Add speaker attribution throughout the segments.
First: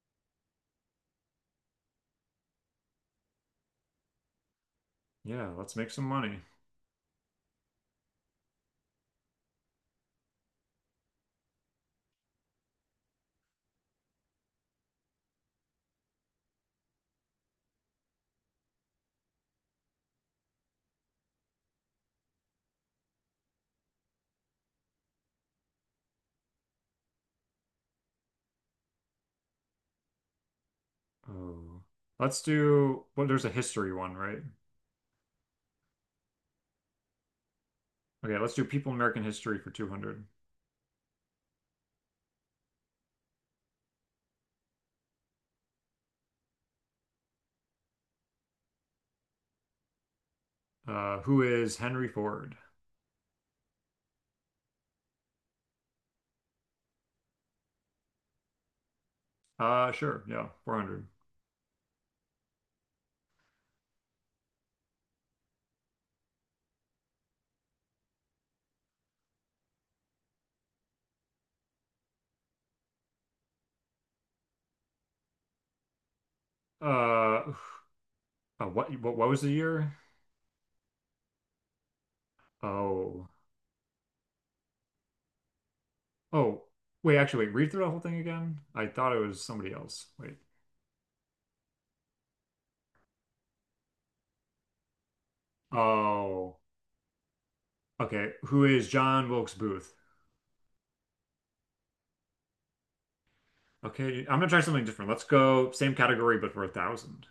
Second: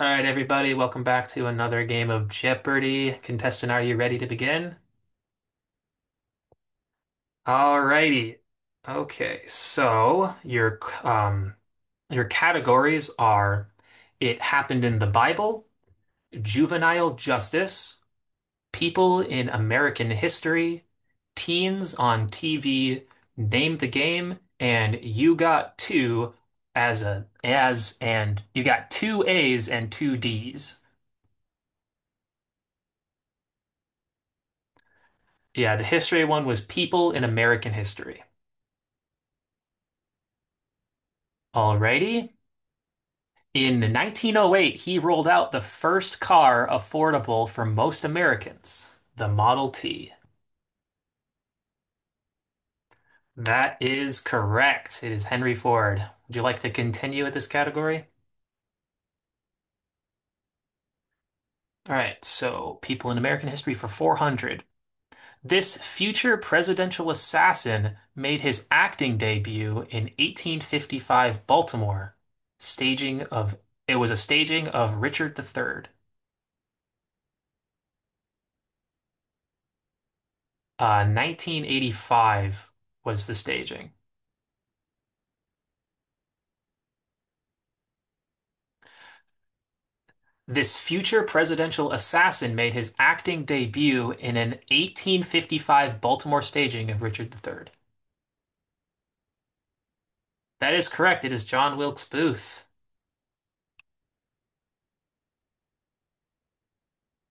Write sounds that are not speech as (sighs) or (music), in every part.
Speaker 1: All right, everybody, welcome back to another game of Jeopardy! Contestant, are you ready to begin?
Speaker 2: Yeah, let's make some money.
Speaker 1: All righty. Okay, so um your categories are It Happened in the Bible, Juvenile Justice, People in American History, Teens on TV, Name the Game, and you got two A's and two D's.
Speaker 2: Oh, let's do. Well, there's a history one, right?
Speaker 1: Yeah, the history one was People in American History.
Speaker 2: Okay, let's do people in American history for 200.
Speaker 1: Alrighty. In 1908, he rolled out the first car affordable for most Americans, the Model T.
Speaker 2: Who is Henry Ford?
Speaker 1: That is correct. It is Henry Ford. Would you like to continue with this category?
Speaker 2: Sure, yeah, 400.
Speaker 1: All right, so People in American History for 400. This future presidential assassin made his acting debut in 1855 Baltimore, staging of it was a staging of Richard the Third.
Speaker 2: Uh, (sighs) uh, what was the year?
Speaker 1: 1985 was
Speaker 2: Oh,
Speaker 1: the staging.
Speaker 2: oh, wait, actually, wait, read through the whole thing again. I thought it was somebody else. Wait.
Speaker 1: This future presidential assassin made his acting debut in an 1855 Baltimore
Speaker 2: Oh,
Speaker 1: staging of Richard the Third.
Speaker 2: okay. Who is John Wilkes Booth?
Speaker 1: That is correct. It is John Wilkes Booth.
Speaker 2: Okay, I'm gonna try something different. Let's go same category, but for a thousand.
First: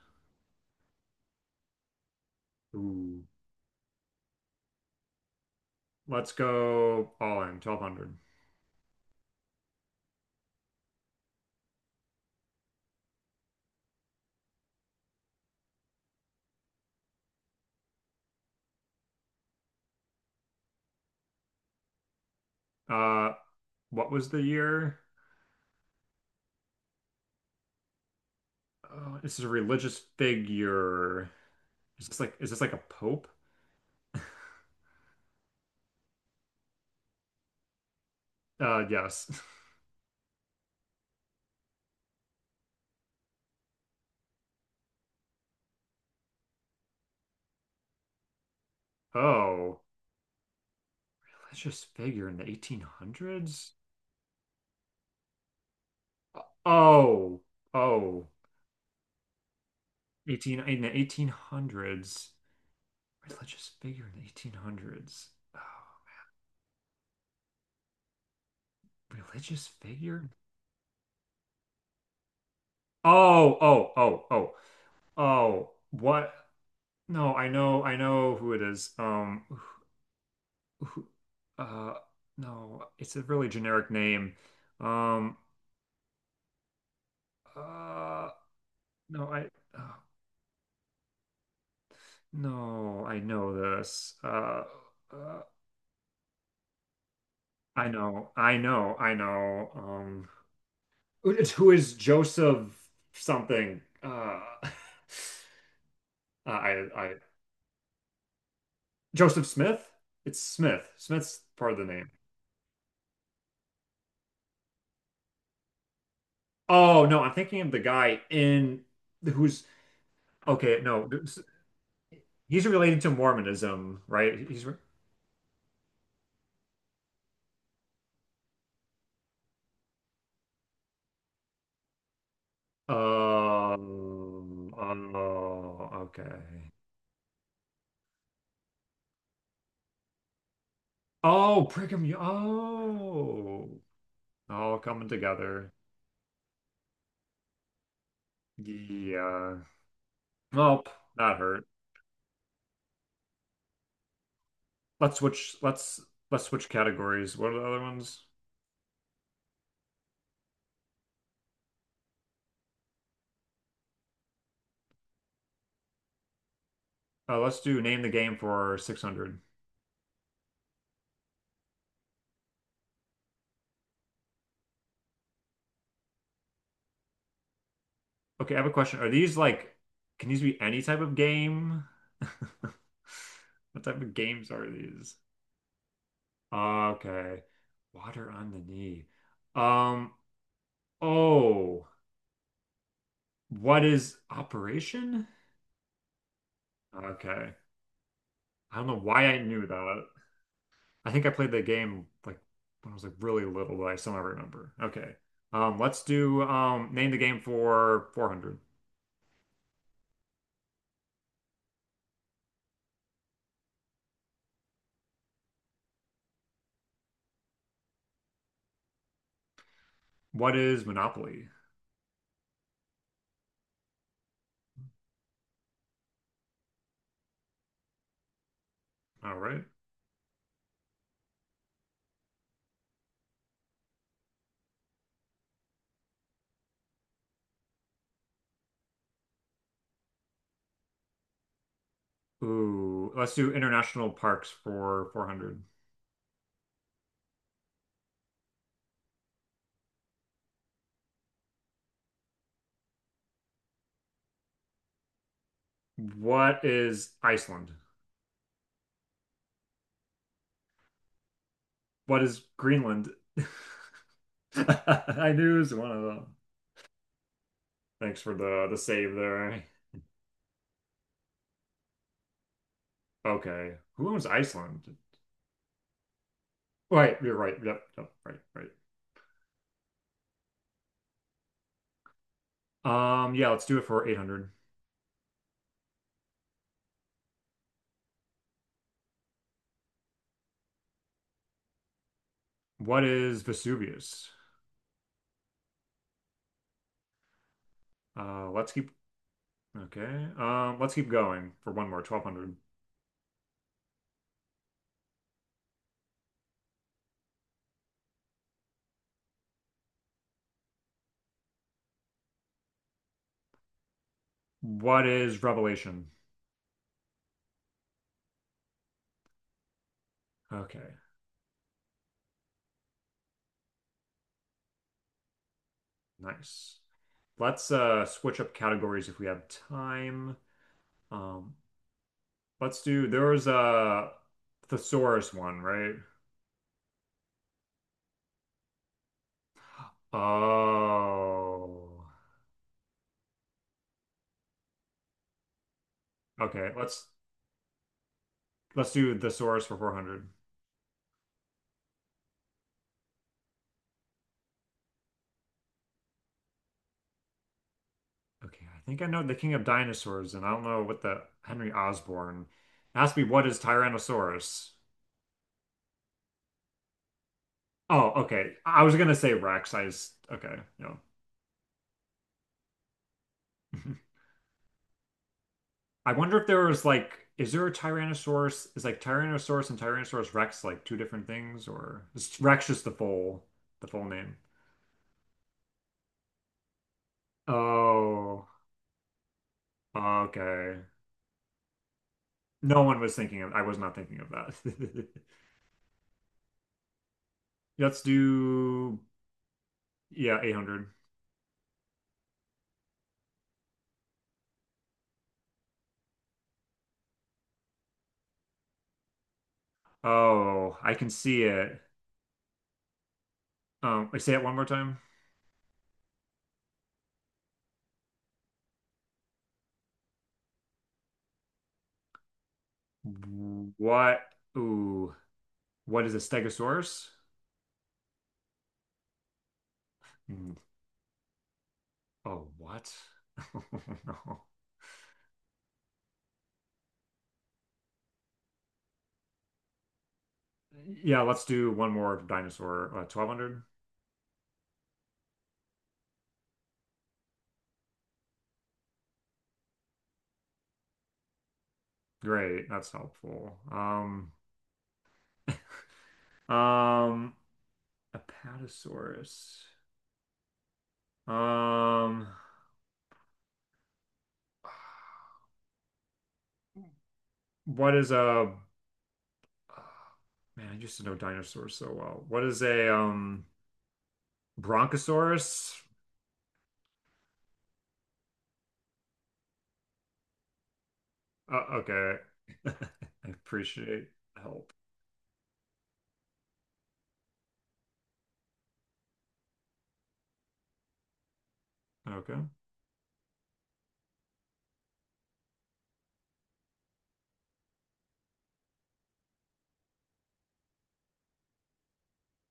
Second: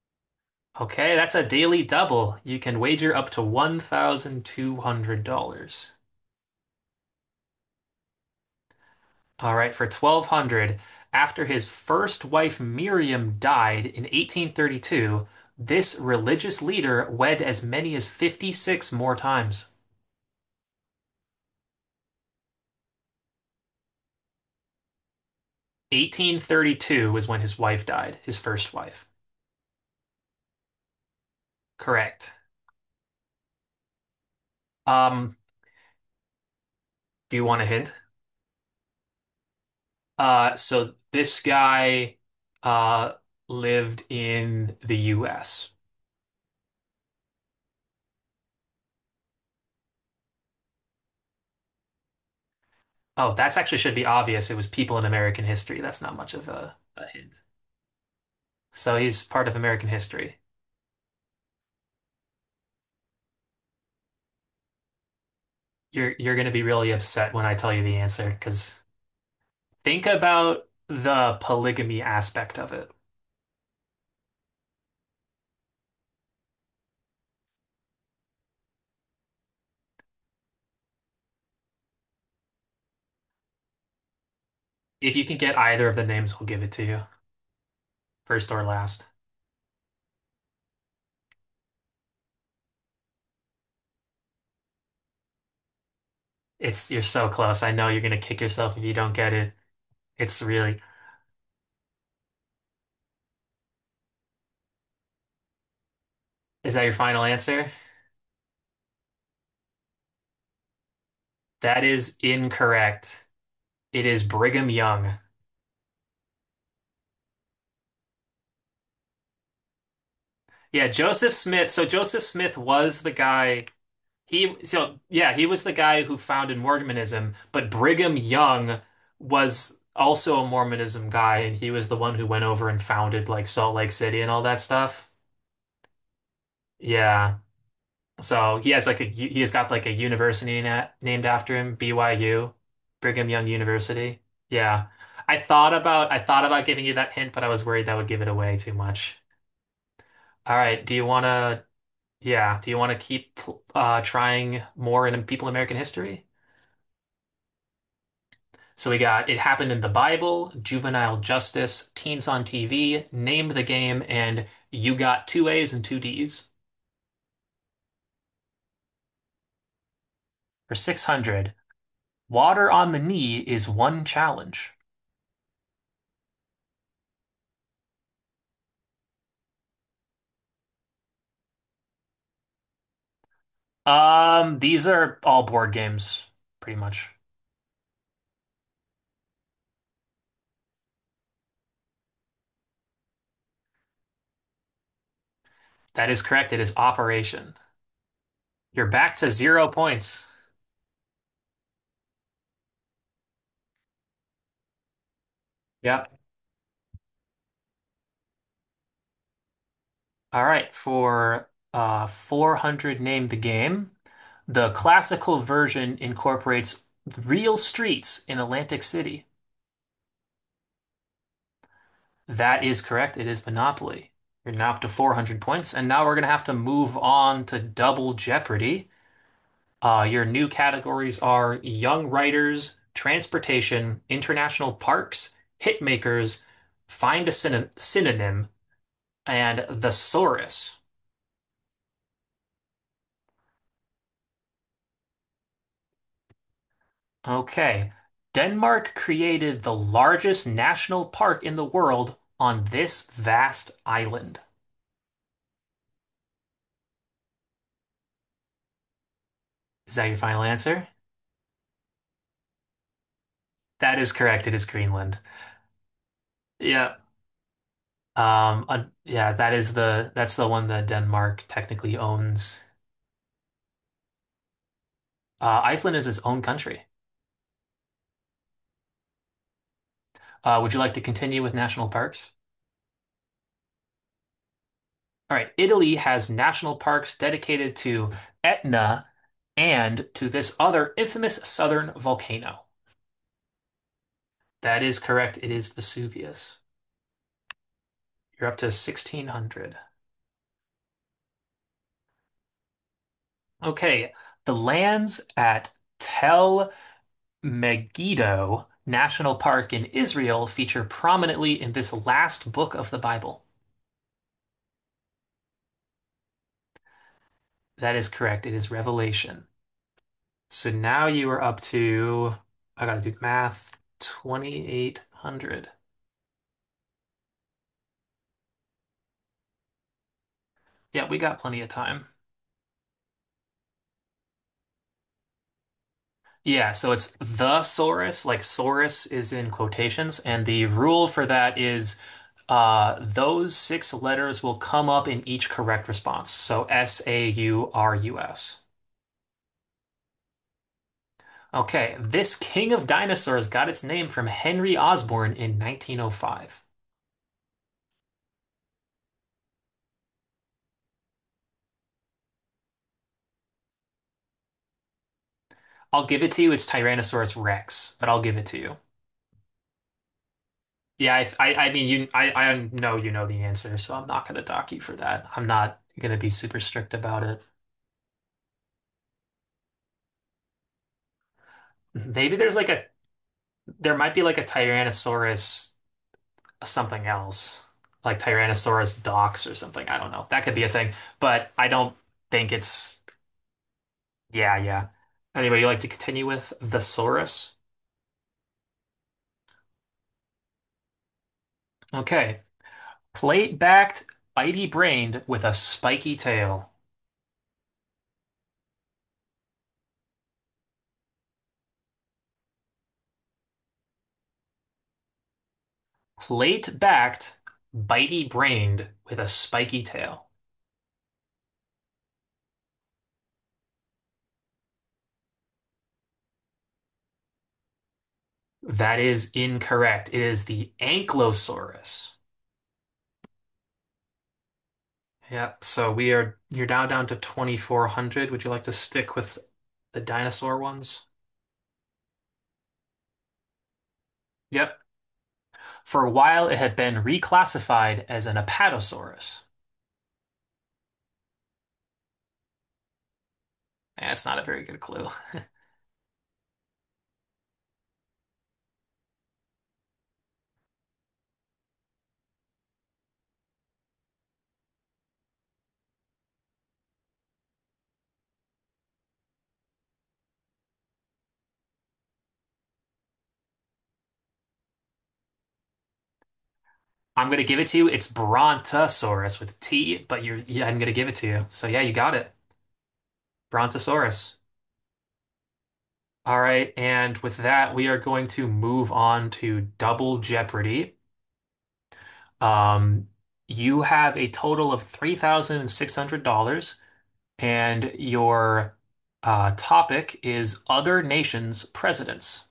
Speaker 1: Okay, that's a daily double. You can wager
Speaker 2: Ooh,
Speaker 1: up to $1,200.
Speaker 2: let's go all in 1200.
Speaker 1: All right, for 1200, after his first wife Miriam died in 1832, this religious leader wed as many as 56 more times.
Speaker 2: Uh, what was the year?
Speaker 1: 1832 was when his wife died, his first wife.
Speaker 2: Oh, this is a religious figure. Is this like
Speaker 1: Correct.
Speaker 2: is this like a pope?
Speaker 1: Um, do you want a hint?
Speaker 2: Yes. (laughs)
Speaker 1: So this guy uh lived in the US.
Speaker 2: Oh, religious figure in the
Speaker 1: Oh, that's
Speaker 2: 1800s?
Speaker 1: actually should be obvious. It was people in American history. That's not much of a hint.
Speaker 2: Oh, oh,
Speaker 1: So he's part of American history.
Speaker 2: 18, in the 1800s. Religious figure in the 1800s. Oh,
Speaker 1: You're gonna be really upset when I tell you the answer, because
Speaker 2: religious
Speaker 1: think
Speaker 2: figure?
Speaker 1: about the polygamy aspect of it.
Speaker 2: Oh, oh, oh, oh, oh. What? No, I know who it is. Who, uh, no, it's a really generic name.
Speaker 1: If you can
Speaker 2: Um,
Speaker 1: get either of the names, we will give it to you,
Speaker 2: uh,
Speaker 1: first or last.
Speaker 2: no, uh, no, I know this. Uh,
Speaker 1: It's you're so close. I know
Speaker 2: I
Speaker 1: you're gonna
Speaker 2: know,
Speaker 1: kick
Speaker 2: I
Speaker 1: yourself if you
Speaker 2: know,
Speaker 1: don't
Speaker 2: I
Speaker 1: get it.
Speaker 2: know.
Speaker 1: It's really,
Speaker 2: Who is Joseph something? (laughs)
Speaker 1: is that
Speaker 2: I,
Speaker 1: your
Speaker 2: I,
Speaker 1: final answer?
Speaker 2: Joseph Smith? It's Smith. Smith's part of
Speaker 1: That
Speaker 2: the name.
Speaker 1: is incorrect. It is Brigham Young.
Speaker 2: Oh no, I'm thinking of the guy in who's okay.
Speaker 1: Yeah,
Speaker 2: No,
Speaker 1: Joseph Smith. So Joseph Smith
Speaker 2: he's relating
Speaker 1: was
Speaker 2: to
Speaker 1: the guy,
Speaker 2: Mormonism, right?
Speaker 1: he
Speaker 2: He's.
Speaker 1: so yeah, he was the guy who founded Mormonism, but Brigham Young was also a Mormonism guy, and he was the one who went over and founded like Salt Lake City and all that stuff.
Speaker 2: Oh, okay.
Speaker 1: Yeah. So he has like a he has got like a university na named after
Speaker 2: Oh,
Speaker 1: him,
Speaker 2: Brigham Young.
Speaker 1: BYU, Brigham Young
Speaker 2: Oh,
Speaker 1: University.
Speaker 2: all
Speaker 1: Yeah.
Speaker 2: coming together.
Speaker 1: I thought about giving you that hint, but I was worried that would give it away too much.
Speaker 2: Yeah.
Speaker 1: All right,
Speaker 2: Nope,
Speaker 1: do you want
Speaker 2: that hurt.
Speaker 1: to yeah, do you want to keep trying more
Speaker 2: Let's
Speaker 1: in people in
Speaker 2: switch.
Speaker 1: American
Speaker 2: Let's
Speaker 1: history?
Speaker 2: let's switch categories. What are the other ones?
Speaker 1: So we got It Happened in the Bible, Juvenile Justice, Teens on TV, Name the Game, and You Got Two A's and Two D's.
Speaker 2: Let's do name the game for 600.
Speaker 1: For 600, Water on the Knee is one challenge.
Speaker 2: Okay, I have a question. Are these like, can these be any type of game? (laughs) What type of games are
Speaker 1: These
Speaker 2: these?
Speaker 1: are all board games, pretty much.
Speaker 2: Okay. Water on the knee. Um, oh. What is Operation?
Speaker 1: That is correct. It is
Speaker 2: Okay.
Speaker 1: Operation.
Speaker 2: I
Speaker 1: You're
Speaker 2: don't know
Speaker 1: back
Speaker 2: why
Speaker 1: to
Speaker 2: I knew
Speaker 1: zero
Speaker 2: that.
Speaker 1: points.
Speaker 2: I think I played the game like when I was like really little, but I somehow remember. Okay. Let's
Speaker 1: Yep.
Speaker 2: do name the game for 400.
Speaker 1: All right. For 400 Name the Game, the classical version incorporates real streets in Atlantic City.
Speaker 2: What is Monopoly?
Speaker 1: That is correct. It is Monopoly. You're now up to 400 points. And now we're going to have to move on to Double Jeopardy.
Speaker 2: All right.
Speaker 1: Your new categories are young writers, transportation, international parks, hit makers, find a synonym, and thesaurus.
Speaker 2: Ooh, let's do international parks for 400.
Speaker 1: Okay. Denmark created the largest national park in the world on this vast island.
Speaker 2: What is Iceland?
Speaker 1: Is that your final answer?
Speaker 2: What is Greenland?
Speaker 1: That is correct. It
Speaker 2: (laughs)
Speaker 1: is Greenland.
Speaker 2: I knew it was one of them.
Speaker 1: Yeah.
Speaker 2: Thanks for the save
Speaker 1: Yeah, that
Speaker 2: there.
Speaker 1: is the that's the one that Denmark technically owns.
Speaker 2: Okay. Who owns Iceland?
Speaker 1: Iceland is its own country.
Speaker 2: Right, you're right. Yep, yep, right,
Speaker 1: Would you like to continue with national parks?
Speaker 2: right. Yeah, let's do it for 800.
Speaker 1: All right, Italy has national parks dedicated to Etna and to this other infamous southern volcano.
Speaker 2: What is Vesuvius?
Speaker 1: That is correct. It is Vesuvius. You're up to
Speaker 2: Let's keep
Speaker 1: 1600.
Speaker 2: okay. Let's keep going for one more, 1200.
Speaker 1: Okay, the lands at Tel Megiddo National Park in Israel feature prominently in this last book of the Bible.
Speaker 2: What is Revelation?
Speaker 1: That is correct. It is Revelation. So
Speaker 2: Okay,
Speaker 1: now you are up to, I gotta do math, 2,800.
Speaker 2: nice. Let's switch up categories if we have time.
Speaker 1: Yeah, we got
Speaker 2: Um,
Speaker 1: plenty of time.
Speaker 2: let's do there was a thesaurus one, right?
Speaker 1: Yeah, so it's the Saurus, like Saurus is in quotations, and the rule for that is
Speaker 2: Oh,
Speaker 1: those six letters will come up in each correct response. So
Speaker 2: okay.
Speaker 1: S
Speaker 2: Let's
Speaker 1: A U R U S.
Speaker 2: let's do thesaurus for 400.
Speaker 1: Okay, this king of dinosaurs got its name from Henry Osborn in 1905.
Speaker 2: Okay, I think I know the King of Dinosaurs, and I don't know what the Henry Osborn. Ask me what is Tyrannosaurus?
Speaker 1: I'll give it to you, it's Tyrannosaurus Rex, but
Speaker 2: Oh,
Speaker 1: I'll give it
Speaker 2: okay.
Speaker 1: to you.
Speaker 2: I was gonna say Rex. I just okay, no.
Speaker 1: Yeah, I mean, I know you know the answer, so I'm
Speaker 2: (laughs)
Speaker 1: not gonna dock you for that. I'm not
Speaker 2: I
Speaker 1: gonna be
Speaker 2: wonder if
Speaker 1: super
Speaker 2: there was
Speaker 1: strict about
Speaker 2: like,
Speaker 1: it.
Speaker 2: is there a Tyrannosaurus? Is like Tyrannosaurus and Tyrannosaurus Rex like two different things, or
Speaker 1: Maybe
Speaker 2: is
Speaker 1: there's
Speaker 2: Rex
Speaker 1: like a,
Speaker 2: just the full the
Speaker 1: There
Speaker 2: full
Speaker 1: might be like
Speaker 2: name?
Speaker 1: a Tyrannosaurus something else, like
Speaker 2: Oh,
Speaker 1: Tyrannosaurus dox or something. I don't know. That could be a
Speaker 2: okay.
Speaker 1: thing, but I don't think
Speaker 2: No
Speaker 1: it's.
Speaker 2: one was thinking of. I was not thinking of
Speaker 1: Yeah, yeah.
Speaker 2: that.
Speaker 1: Anyway, you like to continue with the Saurus?
Speaker 2: (laughs) Let's do yeah, 800.
Speaker 1: Okay, plate-backed, bitey-brained with a spiky tail.
Speaker 2: Oh, I can see it. Say it one more time.
Speaker 1: Plate-backed, bitey-brained with a spiky tail.
Speaker 2: What? Ooh, what is a stegosaurus?
Speaker 1: That is incorrect. It is
Speaker 2: Mm,
Speaker 1: the Ankylosaurus.
Speaker 2: oh, what? (laughs) Oh, no.
Speaker 1: Yep. So we are You're now down to 2400. Would you like to stick with the dinosaur ones?
Speaker 2: Yeah, let's do one more dinosaur. 1200.
Speaker 1: Yep. For a while, it had been reclassified as an Apatosaurus.
Speaker 2: Great, that's helpful.
Speaker 1: Eh, that's not a very good clue.
Speaker 2: Um, Apatosaurus. Um, what is a man? I used to know dinosaurs so well. What is a Bronchosaurus?
Speaker 1: I'm gonna give it to you. It's Brontosaurus with a T, but you're yeah, I'm gonna give it to you. So yeah, you got
Speaker 2: Okay,
Speaker 1: it.
Speaker 2: (laughs) I appreciate
Speaker 1: Brontosaurus.
Speaker 2: help.
Speaker 1: All right, and with that, we are going to move on to Double Jeopardy.
Speaker 2: Okay.
Speaker 1: Um, you have a total of $3,600, and your topic is other nations' presidents.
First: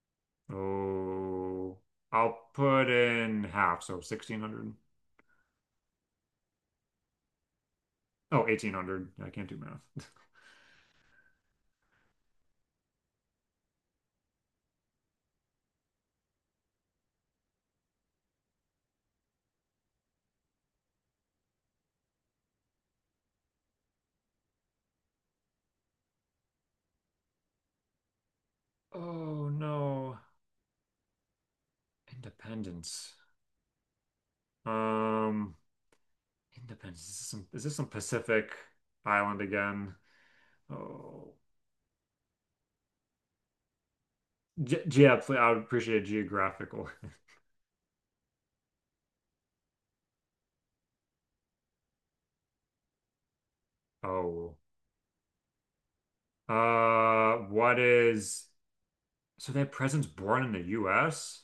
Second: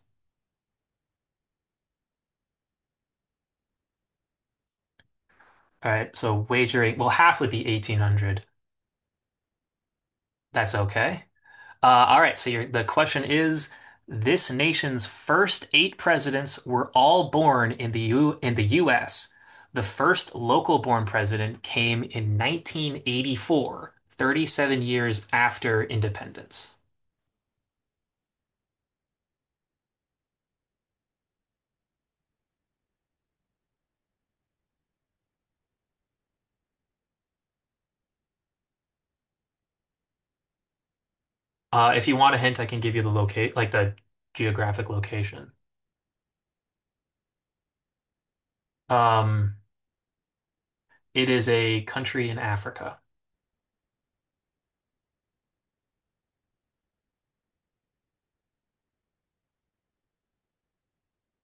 Speaker 2: Oh, I'll put in half, so 1600.
Speaker 1: All right, so wagering, well, half would be 1800.
Speaker 2: Oh, 1800. I can't do math. (laughs)
Speaker 1: That's okay. All right, so the question is, this nation's first eight presidents were all born in the in the US. The first local-born president came in 1984, 37 years after independence.
Speaker 2: Oh no. Independence. Um, Independence. Is this some Pacific island again? Oh,
Speaker 1: If you want a hint, I can give you like the geographic
Speaker 2: Yeah, I
Speaker 1: location.
Speaker 2: would appreciate a geographical. (laughs)
Speaker 1: Um, it is a country in Africa.
Speaker 2: Oh, what is, so that president's born in the U.S.?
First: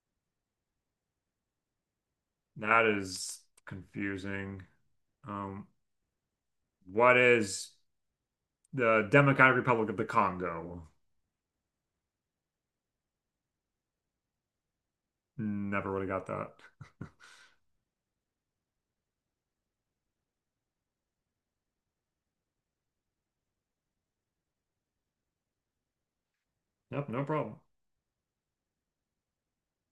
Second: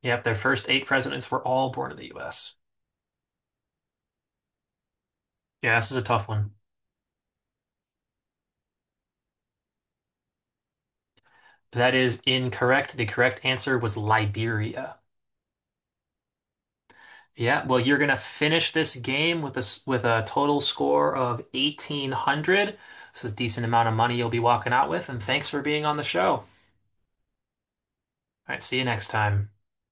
Speaker 1: Yep, their first eight presidents were all born in the U.S.
Speaker 2: That is confusing. Um,
Speaker 1: Yeah, this is a tough one.
Speaker 2: what is the Democratic Republic of the Congo.
Speaker 1: That is incorrect. The correct answer was Liberia.
Speaker 2: Never would have got that. (laughs)
Speaker 1: Yeah, well, you're gonna finish this game with a with a total score of 1800. It's a decent amount of money you'll be walking out with, and thanks for being on the show. All
Speaker 2: Yep, no problem.
Speaker 1: right, see you next time.